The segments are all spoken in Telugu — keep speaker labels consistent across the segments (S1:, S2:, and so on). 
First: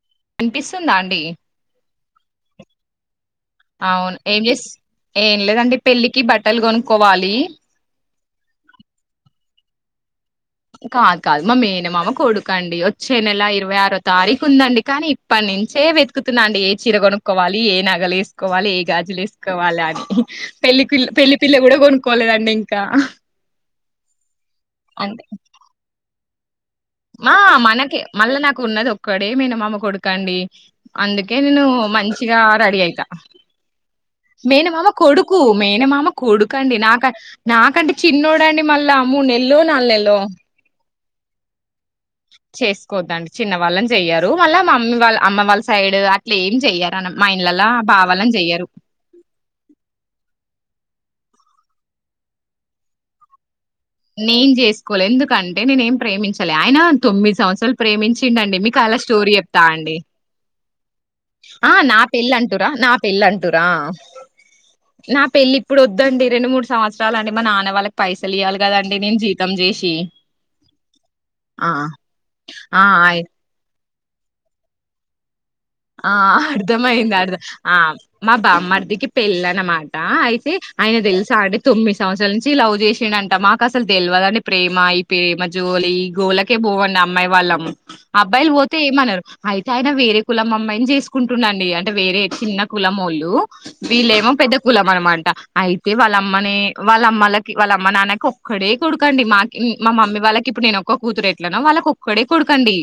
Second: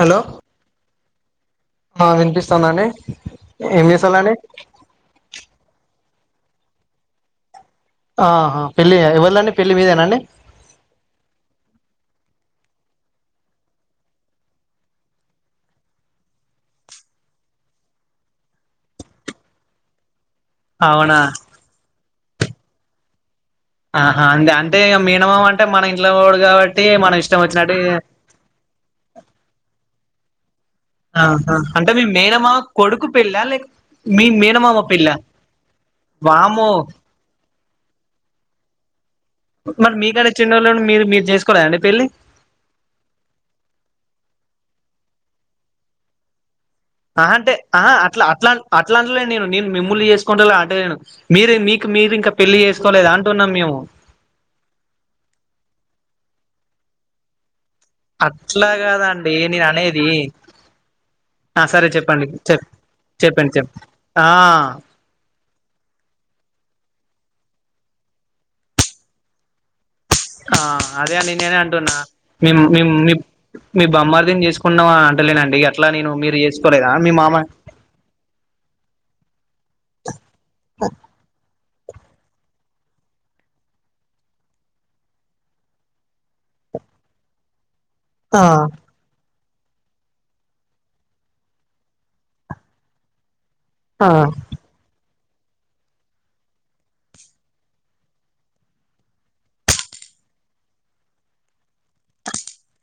S1: హలో
S2: అనిపిస్తుందాండి
S1: ఆ విన్పిస్తందాండి ఏం
S2: అవును
S1: చేస్తలండి
S2: ఏం చేస్ ఏం లేదండి పెళ్లికి బట్టల్ గొనుక్కోవాలి
S1: ఆహా పెళ్ళి ఎవ్వళ్దండి పెళ్ళి మీదేనా అండి
S2: కాదు కాదు మా మేనమామ కొడుకండి వచ్చే నెల ఇరవై ఆరో తారీఖు ఉందండి కానీ ఇప్పటి నుంచే వెతుకుతున్నా అండి ఏ చీర కొనుక్కోవాలి ఏ నగలు వేసుకోవాలి ఏ గాజులు వేసుకోవాల అని పెళ్లి పిల్
S1: అవునా
S2: పెళ్లి పిల్ల కూడా కొను పోలేదండి ఇంకా
S1: ఆహా అంతే అంటే
S2: అంతే
S1: మీనమా అంటే అంట మన ఇంలో ఓడు కాబట్టి మనం
S2: మా
S1: ఇష్టం వచ్చినట్టు
S2: మనకే మళ్ళా నాకు ఉన్నది ఒక్కడే మీన మామ కొడుకండి ఇ అందుకే
S1: ఆహా
S2: నేను
S1: అంటే మీ
S2: మంచిగా
S1: మేనమామ
S2: రెడీ అయితా
S1: కొడుకు పెళ్ళా లేక మీ
S2: మేనమామ
S1: పెళ్ళా
S2: కొడుకు మేనమామ
S1: వామ్మో
S2: కొడుకండి నాక నాకంటే చిన్నోడండి మళ్ళా మూడు నెల్లో నాలుగు
S1: మరి మీ
S2: నెల్లో
S1: కంటే చిన్నోళ్ళుని మీరు మీరు చేసుకోర అండి
S2: చేసుకోద్దండి చిన్న వాళ్ళని చెయ్యారు మళ్ళా మా అమ్మ వాళ్ళ అమ్మమ్మ వాళ్ళ సైడ్ అట్లే ఏం చెయ్యరు అన మా
S1: ఆహ అంటే
S2: ఇండ్లలా
S1: ఆహా అట్లా
S2: బావాలని
S1: అలా
S2: చెయ్యరు
S1: అట్లా అంటలేను నేను నేను మిమ్ముల్ని చేసుకుంట అంటలేను మీరే మీకు మీరు ఇంకా పెళ్లి చేసుకోలేద అంటున్నాం మేము
S2: నేను చేసుకోవాలే ఎందుకంటే నేనేం ప్రేమించాలే ఆయన తొమ్మిది సంవత్సరాలు ప్రేమించిండు అండి
S1: అట్లా
S2: మీకు అలా స్టోరీ
S1: కాదండి
S2: చెప్తా
S1: నేను
S2: అండి
S1: అనేది ఆ
S2: ఆహ్
S1: సరే
S2: నా
S1: చెప్పండి
S2: పెళ్ళి
S1: చెప్
S2: అంటూంరా నా పెళ్ళి
S1: చెప్పండి
S2: అంటూంరా
S1: చెప్ ఆ
S2: నా పెళ్ళి ఇప్పుడు వద్దండి రెండు మూడు సంవత్సరాలు అలానే మా నాన్న వాళ్ళకి పైసలు ఇయాలి కదండి నేను జీతం చేసి
S1: ఆ అదే అడి నేను
S2: ఆ
S1: అంటున్నా మీం మీం
S2: ఆ
S1: మీం మీ బామ్మర్ధిని చేసుకున్నావ అంటలేనండి అట్లా నేను
S2: ఆ
S1: మీరు చేసుకోలేదా మీ
S2: అర్ధమయింది అర్థం
S1: మామ
S2: ఆ మా బామ్మర్దికి పెళ్ళనమాట అయితే ఆయన తెలుసా అండి తొమ్మిది సంవత్సరాల నుంచి లవ్ చేసిండంట మాకు అసలు తెలవదండి ప్రేమ ఈ ప్రేమ జోలి ఈ గోళకే పోమండి అమ్మాయి వాళ్ళము
S1: ఆ
S2: అబ్బాయిలు పోతే ఏమన్నారు అయితే ఆయన వేరే కులం అమ్మయిని చేసుకుంటున్నాడండి అంటే వేరే చిన్న కులమోలు
S1: ఆ
S2: వీళ్ళేమో పెద్ద కులం అనమాట అయితే వాళ్ళమ్మనే వాళ్ళమ్మలకి వాళ్ళమ్మ నాన్నకి ఒక్కడే కొడుకండి మా మా మమ్మీ వాళ్ళకి ఇప్పుడు నేను ఒక్క కూతురు ఎట్లన వాళ్ళకి ఒక్కడే కొడుకండి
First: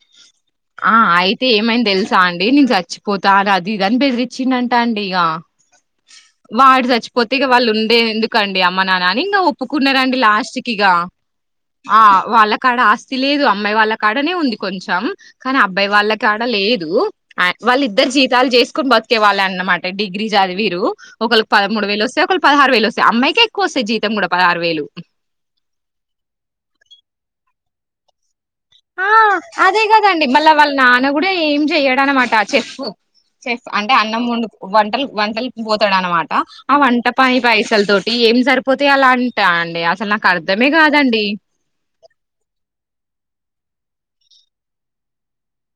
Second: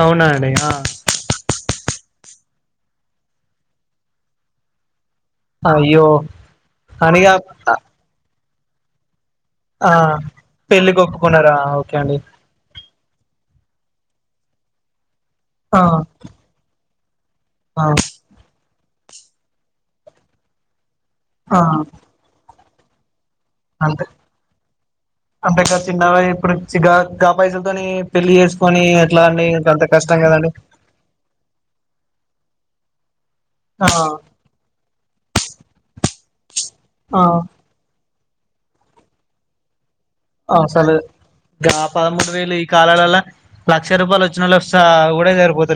S1: అవునా అండి ఆహ్
S2: ఆ అయితే ఏమైంది తెలుసా అండి నేను చచ్చిపోతాను అది ఇది అని బెదిరిచ్చిండంట అండి ఆహ్
S1: అయ్యో
S2: వాడు
S1: అనిగా
S2: చచ్చిపోతే ఇక వాళ్ళు ఉండేది ఎందుకు కుకండి అమ్మ నాన్న ఇంకా
S1: ఆ
S2: ఒప్పుకున్నారండి లాస్ట్ కి ఇగా
S1: పెళ్ళికి ఒప్పుకున్నారా ఓకే
S2: ఆ
S1: అండి
S2: వాళ్ళ కాడ ఆస్తి లేదు అమ్మాయి వాళ్ళ కాడనే ఉంది కొంచెం కానీ
S1: ఆ
S2: అబ్బాయి వాళ్ళక్ ఏదు వాళ్ళ
S1: ఆ
S2: ఇద్దరు జీతాలు చేసి స్కూల్ బతుకేవాలన్నమాట డిగ్రీ చదివిండ్రు ఒకళ్ళకు
S1: ఆ
S2: పదమూడు వేలుస్తే ఒకళ్ళ పదహారు వేలు లోస్తే అమ్మాయికే ఎక్కువ వస్తాయి
S1: అంతే
S2: జీతం కూడా పదహారు వేలు
S1: అంతే కాద చిన్నవై ఇప్పుడు కా పై ని పళ్లి
S2: ఆ అదే కదండి మళ్ళా వాళ్ళ నాన్న కూడా ఏం చెయ్యడ అనమాట కట్ చేసి పో చేస్
S1: ఆ
S2: అంటే అన్నం ముందు వంటలు వంటలికి పోతాడ అనమాట ఆ వంట పై
S1: ఆ
S2: పైసల్ తోన్ ఏం సరిపోతాయి అలా అంటా అండి అసలు నాక్
S1: అసలే వ్యాపారం ఉండదేలే ఈ కాలాలలా లక్ష రూపాయలు వచ్చిన లక్ష కూడా జరిపోతుంది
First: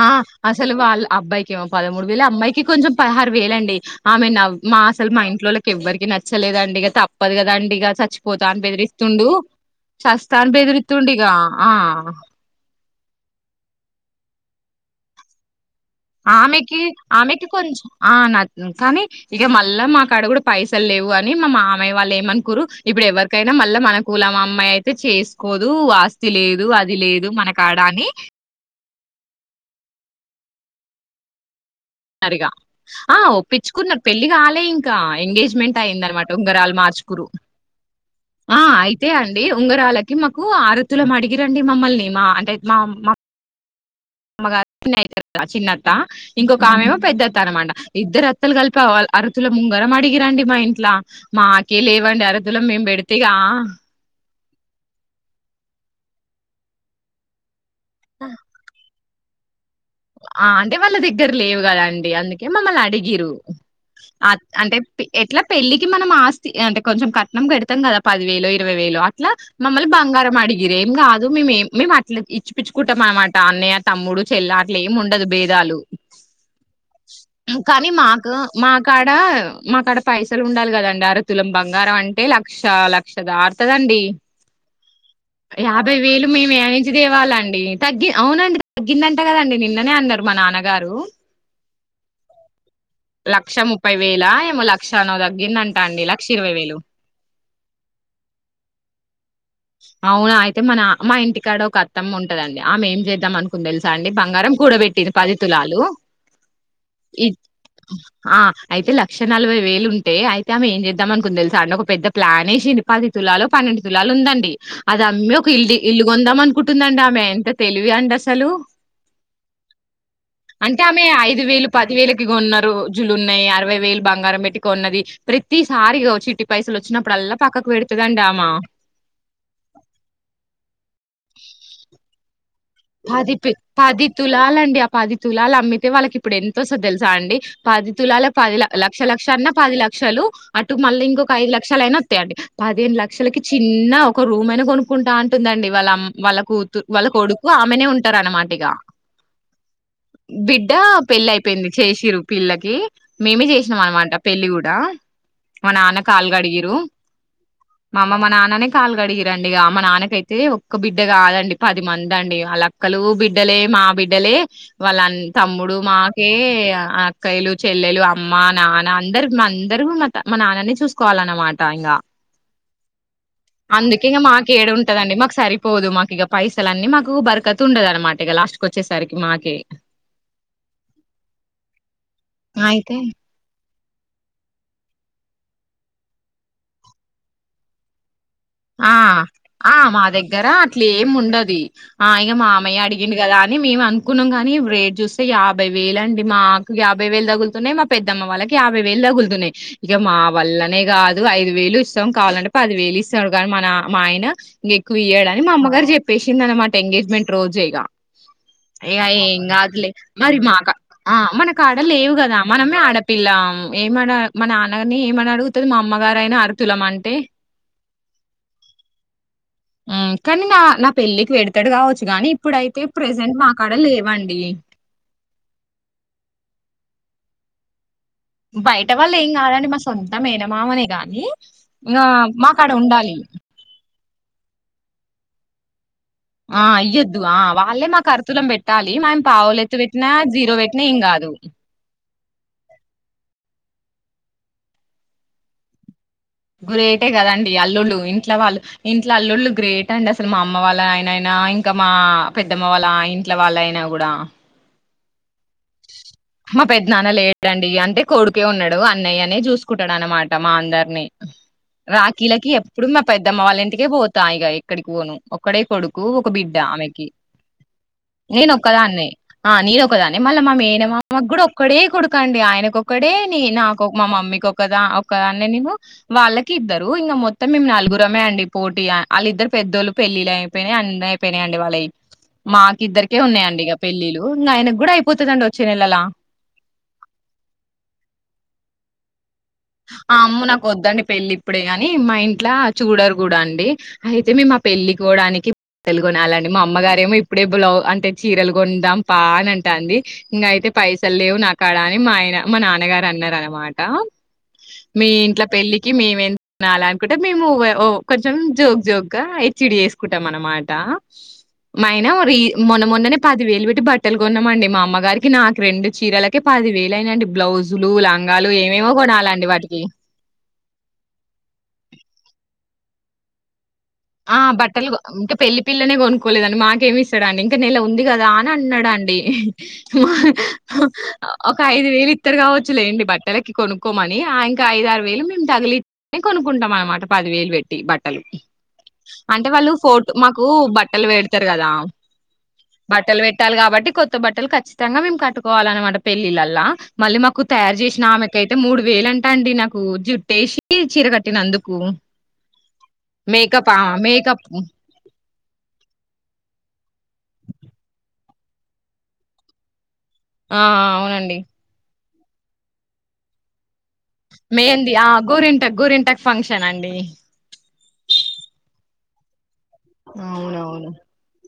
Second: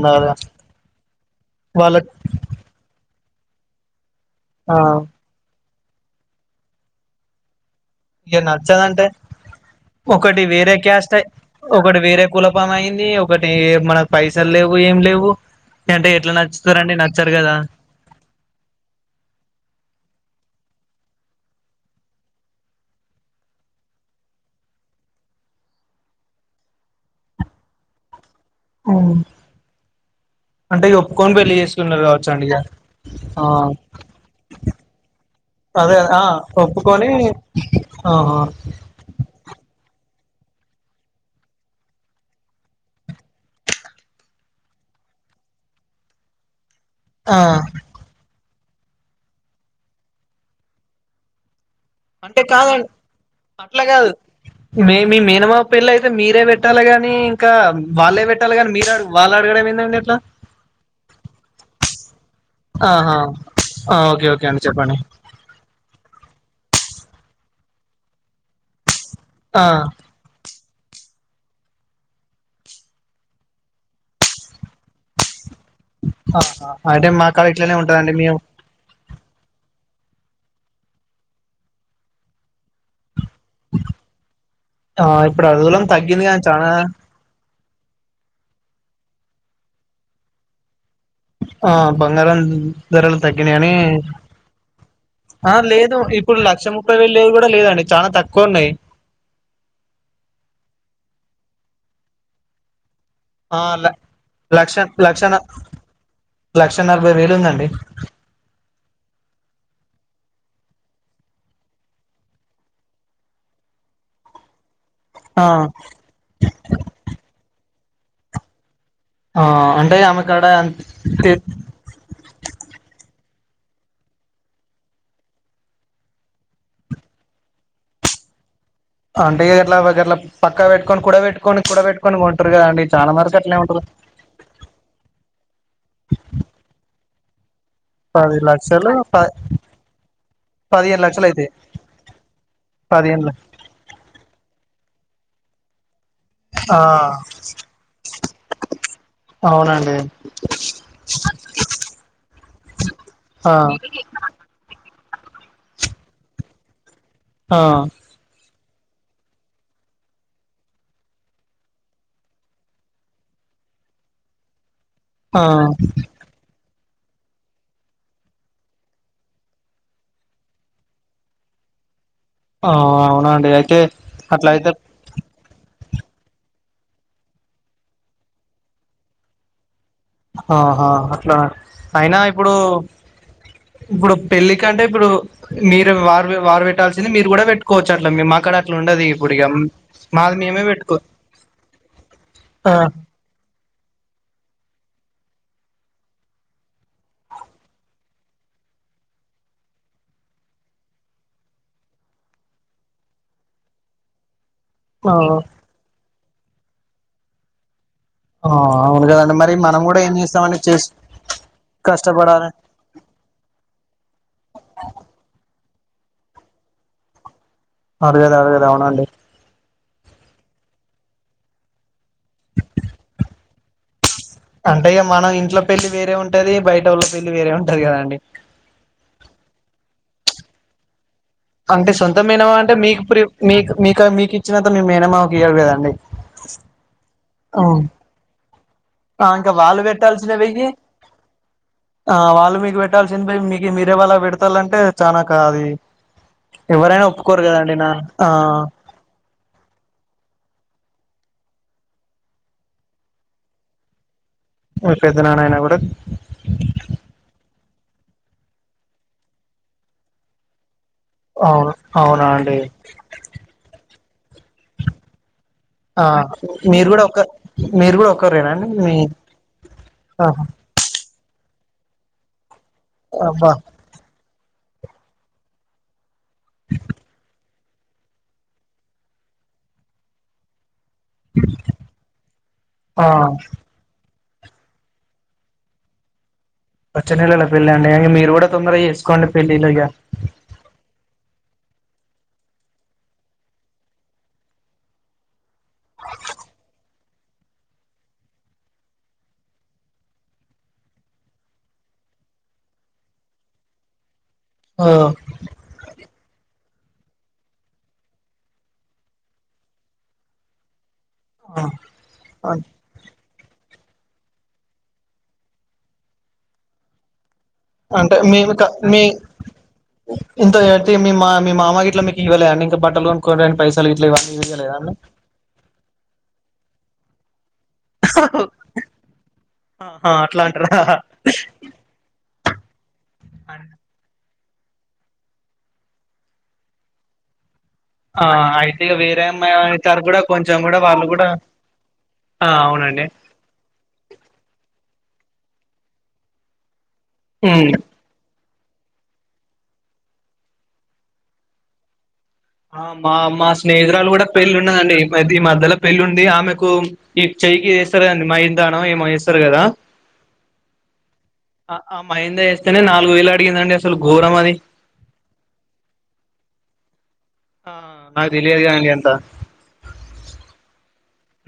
S2: ఆ అసలు వాళ్ళ అబ్బాయికి ఏమో
S1: వాళ్ళ
S2: పదమూడు వేలు అమ్మాయికి కొంచెం పహ వేలండి ఆమె నావ్
S1: ఆ
S2: మా అసలు మా ఇంట్లో ఎవరికి నచ్చలేదండి ఇక తప్పదు కదండి ఇక
S1: ఇగ
S2: చచ్చిపోతా అని
S1: నచ్చదంటే
S2: బెదిరిస్తుండు చస్తా
S1: ఒకటి
S2: అని
S1: వేరే
S2: బెదిరితుండు
S1: క్యాస్ట్ అయి
S2: ఇక ఆ
S1: ఒకటి వేరే కులపాము ఒకటి మనకు పైసలు లేవు ఏం లేవు అంటే ఎట్లా
S2: ఆమెకి
S1: నచ్చుతారండి నచ్చరు
S2: ఆమెకి
S1: కదా
S2: కొంచెం ఆ న కానీ ఇక మళ్ళా మా కాడ కూడ పైసలు లేవు. అని మా మామయ్యా వాళ్ళు ఏమనుకురు. ఇప్పుడు ఎవరికైనా మళ్ళా మన కులం అమ్మాయి అయితే చేసుకోదు, ఆస్తి లేదు, అది లేదు, మనకాడ అని.
S1: ఉమ్ అంటే ఒప్పుకొని పెళ్లి చేస్
S2: రిగా ఆ ఒప్పించుకున్నరు. పెళ్లి కాలే ఇంకా ఎంగేజ్మెంట్
S1: అదే
S2: అయింది
S1: ఆ
S2: అనమాట. ఉంగరాలు
S1: ఒప్పుకొని
S2: మార్చుకురు.
S1: ఆహా
S2: ఆ అయితే అండి ఉంగరాలు మాకు ఆరుతులం అడిగిరండి మమ్మల్ని మా అంటే మా మా మ చిన్న అయితు చిన్నత్త ఇంకొ ఒకామేమో పెద్ద అత్త
S1: ఆ
S2: అనమాట ఇద్దరు అ త్ లు కలిపా అరుతులం ఉంగరం అడిగిరండి మా ఇంట్లో మా లేవండి
S1: అంటే
S2: అరతులం మేం పెడితేగా
S1: మె మీ మేనమామ పిళ్ళి అయితే మీరే పెట్టాలి గాని ఇంకా వాళ్ళే పెట్టాలి కానీ మీరు అడు వాలనడుగడ ఏమైన్
S2: ఆ అంటే వాళ్ళ దగ్గర లేవు కద అండి. అందుకే మమ్మల్ని
S1: ఆహా
S2: అడిగిరు
S1: ఆ ఓకే ఓకే అండి
S2: అంటే
S1: చెప్పండి
S2: ఎట్లా పెళ్ళికి మనం ఆస్ అంటే కొంచెం కట్నం కడతాం కదా పది వేలు ఇరవై వేలు లా
S1: ఆ
S2: మమ్మల్ బంగారం అడిగి మీరేం కాదు మేమేం మేము అట్లా ఇచ్చి పుచ్చుకుంటాం అనమాట. అన్నయ్య తమ్ముడు చెల్ల అట్లేం ఉండది బే ధాలు
S1: ఆహా అంటే మా కాడ ఇట్లనే
S2: కానీ
S1: ఉంటదండి
S2: మాకు
S1: మేము
S2: మా కాడ మాకాడ పైసలు ఉండాలి కదండి. అరతులం బంగారం అంటే లక్ష లక్ జారుతదండి
S1: ఆ ఇప్పుడు అడవులం
S2: యాభై
S1: తగ్గింది
S2: వేలు
S1: కానీ
S2: మేము
S1: చానా
S2: యాడ్నుంచి తేవాలండి. తగ్గి అవునండి తగ్గిందంట కదండి నిన్ననే అన్నారు మా నాన్నగారు
S1: ఆ బంగారమ్
S2: లక్ష ముప్పై వేల ఏమో లక్షనో
S1: ఆ
S2: తగ్గిందంట
S1: లేదు
S2: అండి లక్ష
S1: ఇప్పుడు
S2: ఇరవై వేలు,
S1: ముప్పై లేదు కూడా లేదండి చాలా తక్కువ ఉన్నాయి
S2: అవునా అయితే మన మా ఇంటి ఇక్కడ ఒక అత్తమ్మ ఉంటదండి ఆమె మ్
S1: ఆ ల లక్ష లక్ష
S2: పది తులాలు
S1: లక్ష నలభై
S2: ఈ
S1: వేలు ఉందండి
S2: అయితే లక్ష నలభై వేలు ఉంటే అయితే, ఆమె ఏం చేద్దాం అనుకుంది తెలుసా అండి, ఒక పెద్ద ప్లాన్ వేసింది పది తులాలు పన్నెండు తులాలు ఉందండి అది అమ్మీ
S1: ఆ
S2: ఒక ఇల్దీ ఇల్లుగొందాం అనుకుంటుందండి ఆమె ఎంత తెలి ఇవే ఎండసలు
S1: ఆ అంటే ఆమె కాడ ఎంతే
S2: ముజ్జులు ఉన్నాయ్, అరవై వేలు బంగారం పెట్టి కొన్నది ప్రతిసారి చిట్టి పైసలు వచ్చినప్పుడల్లా పక్కకు పెడుతదండి అమా
S1: అంటే ఎట్లాగొట్లా పక్కకీ పెట్టుకొని కూడ పెట్టుకోని కూడ పెట్టుకొని కదండి చాలా
S2: పది
S1: వరకు
S2: తు
S1: అట్లే ఉంటారు
S2: పది తులాలండి ఆ పది తులాలు అమ్మితే వాళ్ళకి ఇప్పుడు ఎంతోస్తదో తెల్సు జాండి పది తులాల పది ల
S1: లక్షలు
S2: లక్ష
S1: ప
S2: లక్ష అన్న పది లక్షలు అటు
S1: పదిహేను
S2: మళ్ళీ
S1: లక్షలు
S2: ఇంకొక
S1: అయితాయి
S2: ఐదు లక్షలు అయిన వత్తాయి అండీ. పదిహేను లక్షలకి చిన్న ఒక రూమ్ అయిన కొనుకుంటామంటే టుందండి వాళమ్ వాళ్ళ కూతు
S1: ఆ
S2: వాళ్ళ కొడు కు ఆమెనే ఉంటరు అన్నమాటిగ
S1: అవునండి
S2: బిడ్డ పెళ్లి అయిపోయింది చేషిర్రు పిల్లకి మేమే
S1: ఆ
S2: చేసినాం అన్నమాట పెళ్లి గూడా మా నాన్న కాల్ కడిగిర్రు
S1: ఆ
S2: మా అమ్మ మా నాన్ననే కాళ్ళు కడిగిర్రండి ఇగ మా నాన్నకైతే ఒక్క బిడ్డ కాదండి పది మం దండి వాళ్ళక్కలు బిడ్డలే మా బిడ్డలే వాళ్ళన్
S1: ఆ
S2: తమ్ముడు మాకే అక్కయ్యలు చెల్లెలు అమ్మ నాన్న అందరుకు మందరు మా నాన్ననే చూసుకోవాలన్నమాట ఇంగ
S1: ఆ అవునండి అయితే
S2: అందుకే ఇగ
S1: అట్లా అయితే
S2: మాకేడుంటదండి మాకు సరిపోదు మా ఇగ పైసలన్నీ మాకు కు బర్కతుండదు అన్నమాట ఇగ లాస్ట్కుకొచ్చేసరికి మాకే
S1: హా హా అట్లనా అయినా ఇప్పుడు
S2: అయితే
S1: ఇప్పుడు పెళ్లి కంటే ఇప్పుడు మీరు వారు వారు పెట్టాల్సింది మీరు కూడా పెట్టుకోవచ్చు అట్ల మీ మా
S2: ఆ ఆ మా దగ్గర
S1: మేమే పెట్టుకో
S2: అట్లేం ఉండది అ ఇగ
S1: ఆ
S2: మామయ్య అడిగిండు కదా అని మేము అనుకున్నాం గాని రే చూస్తే యాభై వేలండి మాకు యాభై వేలు తగులుతున్నాయి మా పెద్దమ్మ వాళ్ళకి యాభై వేలు తగులుతున్నాయి ఇక మా వల్లనే కాదు ఐదు వేలు ఇస్తం కావాలంటే పది వేలిస్ తాడు గాని మన మా ఆయన నీకు
S1: ఆ
S2: ఇయ్యడు అని మా అమ్మగారు చెప్ పిలిచింద అన్నమాట ఎంగేజ్మెంట్ రోజె ఇగ
S1: ఆ
S2: ఏ
S1: అవును కదండి
S2: ఏం
S1: మరి మనం
S2: కాదులే,
S1: కూడా ఏం
S2: మరి
S1: చేస్తామని
S2: మాక
S1: చేసి
S2: ఆ మనకాడలేవు కదా
S1: కష్టపడాలి
S2: మనమే ఆడపిల్లం, ఏమ మ నాన్నగారిని ఏమనడుగుత మా అమ్మగారయినా అరతులమ అంటే
S1: అర్గద్ అర్గద్ అవునండి
S2: మ్ కానీ నా నా పెళ్ళికి పెడతడు కావచ్చు గానీ ఇప్పుడైతే ప్రెజెంట్ మా కాడ లేవం
S1: అంటే ఇగ మన ఇంట్లో పెళ్లి వేరే ఉంటది బయటో పెళ్ళి వేరే ఉంటది కదండి
S2: బయట వాళ్ళు ఏం కాదండి మా సొంత మేనమామనే గాని
S1: అంటే సొంత మేనమా అంటే మీక్ మీ మీకు ఇచ్చినంత మీ మేనమా ఈయలేదండి.
S2: ఆ అయ్యొద్దు ఆ వాళ్ళే మాక్ అర్తులం పెట్ పెట్టాలి. మేం
S1: ఆ ఇంకా
S2: పావులెత్తు
S1: వాళ్ళు
S2: పెట్టినా
S1: పెట్టాల్సిన
S2: జీరో
S1: వెయ్యి
S2: పెట్టినా ఏం కాదు
S1: ఆ వాళ్ళు మీకు పెట్టాల్సింది పోయి మీ మీరే వాళ్ళక్ పెడతాంలంటే చనా కా అది ఎవరైనా
S2: గ్రేటే
S1: ఒప్పుకోరు
S2: కదండి
S1: నా
S2: అల్లుళ్లులు
S1: ఆ
S2: ఇంట్ల వాళ్ళు ఇంట్లో అల్లుళ్లులు గ్రేట్ అండి అసలు మా అమ్మ వాళ్ళ ఆయన అయినా ఇంకా మా పెద్దమ్మ వాళ్ళ ఇంట్ల వాళ్ళ అయినా కూడా
S1: ఓకే
S2: మా పెద్ద నాన్న లేడం అంటే కొడుకే ఉన్నడు. అన్నయ్యనే చూస్కుంటడు అన్నమాట మా అందర్ని
S1: అవును అవునా
S2: రాఖీలకి
S1: అండి
S2: ఎప్పుడు మా పెద్దమ్మ వాళ్ళ ఇంటికే పో హాయిగా ఎక్కడికి పోను ఒక్కడే కొడుకు
S1: ఆ
S2: ఒక బిడ్డ
S1: మీరు కూడా
S2: ఆమెకి
S1: ఒక మీరు కూడా ఒక్కరేనా అండి మీ
S2: నేనొక్కదాన్నే ఆ నేనొక్కదాన్ మళ్ళ
S1: ఆహా
S2: మా మేనమామక్ గుడ ఒక్కడే కొడకండి ఆయనకు ఒక్కడే నే
S1: అబ్బా
S2: నాక్ మా మమ్మీకొ ఒకదా ఒక్కదాన్నే నేను వాళ్ళకి ఇద్దరు ఇంక మొత్తం మేం నలుగురమే అండి పోటీ ఆల్ ఇద్దరు పెద్దోళ్ళు పెళ్ళిళ్ళయిపోయినా అన్ని అయిపోయినయండి వాళ్ళయి మాకిద్దరికే
S1: ఆ
S2: ఉన్నాయండి ఇగ పెళ్ళిలు ఆయన గూడ పొతదండి వచ్చే నెలలా
S1: వచ్చే నెలల పళ్ళి అండి మీరు గుడ తొందరగా చేస్కోండి
S2: ఆ అమ్మో నాక్ వద్దండి పెళ్ళి ఇప్పుడే గని మా ఇంట్ల చూడరు గుడా అండి అయితే మేం ఆ పెళ్ళి పోడానికి పుస్తెలు కొనాలండి. మా అమ్మగారేమో ఇప్పుడే బ్లౌ అంటే చీరలు కొందాం పా అని అంటాంది. ఇంగ అయితే పైసల్ లేవు నా కాడా అని మా ఆయన మా నాన్నగారు అన్నారన్నమాట
S1: ఆ
S2: మీ ఇంట్ల పెళ్ళికి మేమేన్ నాలా అనుకుంటే మేము కొంచెం జోక్ జోక్గా హెచ్డి వేస్కుంటాం అన్నమాట మైనా మరి ఈ మొన్న మొన్ననే పదివేలు పెట్టి బట్టలు కొన్నామండి మా అమ్మగారికి నాకు రెండు చీరలకే పది వేలు అయినయండి. బ్లౌజులు,
S1: అంటే
S2: లంగాలు
S1: మేము క
S2: ఏమేమో
S1: మీ
S2: కొనాలని
S1: ఇంత పెడితే మీ మా మీ మామ గిట్ల మీ ఇవ్వాలే అండి ఇంకా బట్టల్ కొనుక్కోడానికి పై
S2: ఆ బట్టలు ఇంకా పెళ్లి పిల్లనే గొన్ కోలేదండి. మాకేమిస్తడండీ. ఇక నెల ఉంది గదా అని అన్నడండీ.
S1: ఆహా అట్లా అంటారా
S2: ఒక ఐదు వేలు ఇత్తడు కావచ్చులేండి బట్టలకి కొనుక్కోమనీ ఆ ఐ ఇక ఐదు ఆరు వేలు మేము తగిలి మేం కొనుకుంటాం అనమాట పది వేలు పెట్ ట్టీ బట్టలు.
S1: ఆ అయితే ఇగ వేరే
S2: అంటే వాళ్ళు
S1: అమ్మాయి గారు
S2: ఫోట్
S1: కూడా
S2: మాకూ
S1: కొంచెం కూడా వాళ్ళు
S2: బట్టలు
S1: కూడా
S2: పెడతరు గదా.
S1: ఆ అవునండి
S2: బట్టలు పెట్టాలి కాబట్టి కొత్త బట్టల్ ఖచ్ ఖచ్చితంగా మేమ్ కట్టుకోవాలన్నమాట పెళ్ళిళ్లలా. మళ్ళీ మాకు
S1: ఉమ్
S2: తయారు చేశినా ఆమెక్ ఇకైతే మూడు వేలు అంటా అండి నాకూ జుట్టేసి చీర కట్టినందుకూ.
S1: ఆ మా మా స్నేహితురాలు కూడా పెళ్ళి ఉన్నదండి అయితే ఈ మధ్యలో పెళ్ళి ఉండీ ఆమెకూ, ఈ చెయ్యికీ ఏస్తరు కదండి మై దానం ఏమో ఏస్తరు గదా.
S2: ఆ అవునండి.
S1: ఆ మహేంది ఏస్తనే నాలుగు వేలు అడిగిందండి అస
S2: మెహిందీ ఆ గూరింటాక్ గూరింటాక్ ఫంక్షన్ అండీ.
S1: ఆ నాక్ తెలియదు గదా అండి అంతా.
S2: అవునవును.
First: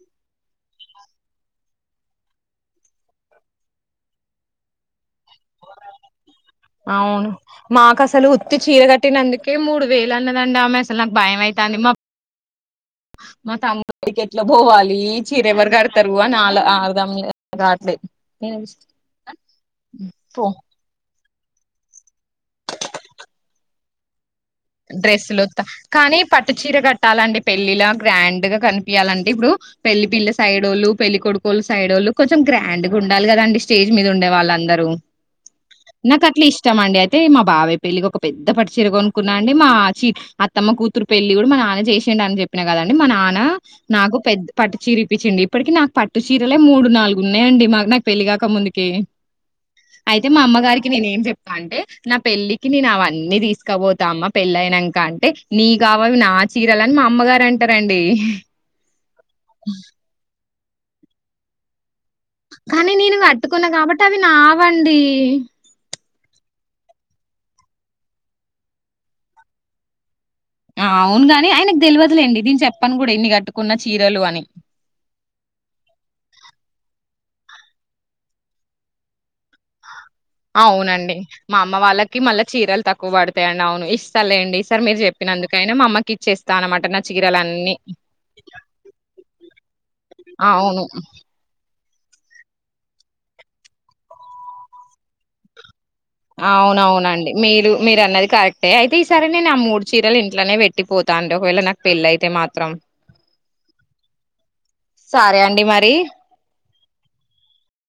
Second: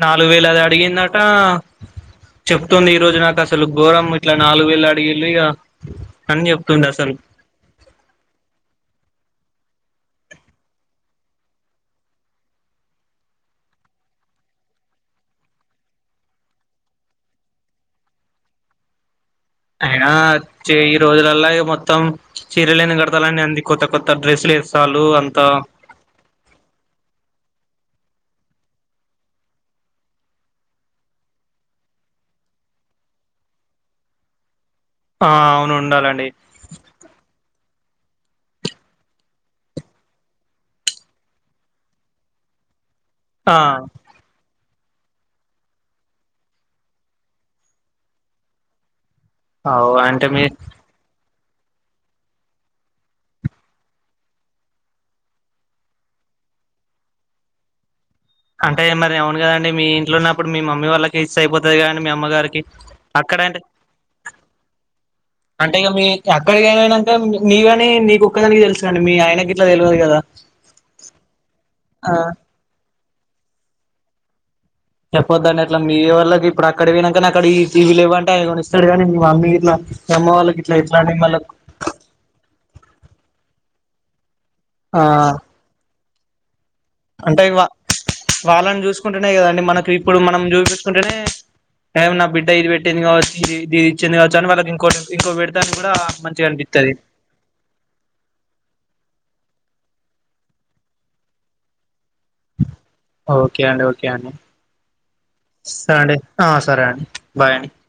S1: నాలుగు వేలు అది అడిగిందటా. చెప్తుంది ఈ రోజు నాక్ అసలు ఘోరం ఇట్లా నాలుగు వేలు అడిగిల్లు ఇగా
S2: అవును మాకు అసలు ఉత్తి చీర కట్టినందుకే మూడు. వేలు అన్నదండి ఆమె అసల్ నాకు భయం అయితాంది. మా మా తమ్ముడి పెళ్ళికీ ఎట్లా పోవాలీ చీర ఎవరు కడతరూ అని అర్దం గాట్లేద్.
S1: అయినా వచ్చే ఈ రోజులల్లా. మొత్తం చీరలని కడతాలని అంది కొత్త కొత్త డ్రెస్సులు వేస్తాళ్ళు అంత
S2: డ్రెస్సులుత్తా కానీ పట్టు చీర కట్టాలండి పెళ్ళిళా. గ్రాండ్ గా కనిపీయాల అంటే ఇప్పుడూ పెళ్లి పిల్ల సైడ్ ఓళ్ళు, పెళ్లి కొడుకోళ్లు సైడ్ ఓళ్ళు కొంచెం గ్రాండ్గుండాలి కదా అండీ స్టేజ్ మీద ఉండే వాళ్ళందర్. రూ.
S1: ఆ అవును
S2: నాక్
S1: ఉండాలండి
S2: అట్లా ఇష్టం అండి అయితే మా బావ పెళ్లికి ఒక పెద్ద పట్టు చీరకొన్ న్నా అండి మా ఛీ అత్తమ్మ కూతురు పెళ్లి కూడా మా నాన్న చేసేండని చెప్పిన కదండి. అ మా నాన్న
S1: ఆ
S2: నాకు పెద్ద పట్టు చీర ఇప్పించిండు. ఇప్పటికీ నాకు పట్టు చీరలే మూడు నాలుగు ఉన్నాయండి మాక్ నాకు పెళ్ళిగాక ముందుకే.
S1: అవు అంటే
S2: అయితే మా
S1: మీ
S2: అమ్మగారికి నేన్ ఏం చెప్ అంటే నా పెళ్ళికి నేను అవన్నీ తీసుకపోత్ తా అమ్మ పెళ్ళయినంకా అంటే నీవ్ గావవి నా చీరలని మా అమ్మగారు అంటారండీ.
S1: అంటే మరి అవును కదండి మీ ఇంట్లో ఉన్న ఇప్పుడు మీ మమ్మీవాళ్ళకి ఇస్ అయిపోతది కదా
S2: కానీ నేను కట్టుకున్నా కాబట్టి అవి నావండి
S1: అక్కడిక వోయినాకా నీవి అని నీకు ఒక్కదానికి తెలుసు కదా అండి మీ ఆయనకి ఇట్లా తెలియదు కదా
S2: అవునుగా ఆయనకు
S1: ఆ
S2: తెలివదులేండి నేను చెప్ప పప్పను కూడా ఇన్ని కట్టుకున్న చీరలు అని
S1: చెప్పొద్దండి అట్లా మీ వాళ్ళకి ఇప్పుడు అక్కడ పోయినాక అక్కడ ఇవి లేవంటే అవి కొనిస్తాడు కానీ మమ్మీ మీ అమ్మ వాళ్ళకి ఇట్లా ఎట్లాంటి
S2: అవునండి
S1: మళ్ళ
S2: మా అమ్మ వాళ్ళకి మళ్ళీ చీరలు తక్ క్కు పడతాయంండి అవును ఇస్తాలేండి ఈ సారి మీరు
S1: ఆ
S2: చెప్పినందుకైనా మామ్మకి చెస్
S1: అంటే వా వాళ్ళని చూసుకుంటేనే కదండి మనకి ఇప్పుడు మనం
S2: అవును.
S1: చూపిచ్చుకుంటనే. ఏం నా బిడ్డ ఇది పెట్టింది గావచ్చు ఇది ఇది ఇచ్చింది గావచ్చు అని వాళ్ళకి ఇంకోట్ ఇంకో పెడతాని.
S2: అవునవునండి మీరు మీరు అన్నది కరెక్టే అయితే ఈసారం నేను ఆ మూడు చీర ఇట్లోనే పెట్టిపోతా అడి ఒకవేళ నాకు పెళ్లి అయితే
S1: ఓకే అండి ఓకే అండి
S2: సరే అండి మరి.
S1: స అడి సరే అండి బాయ్ అండి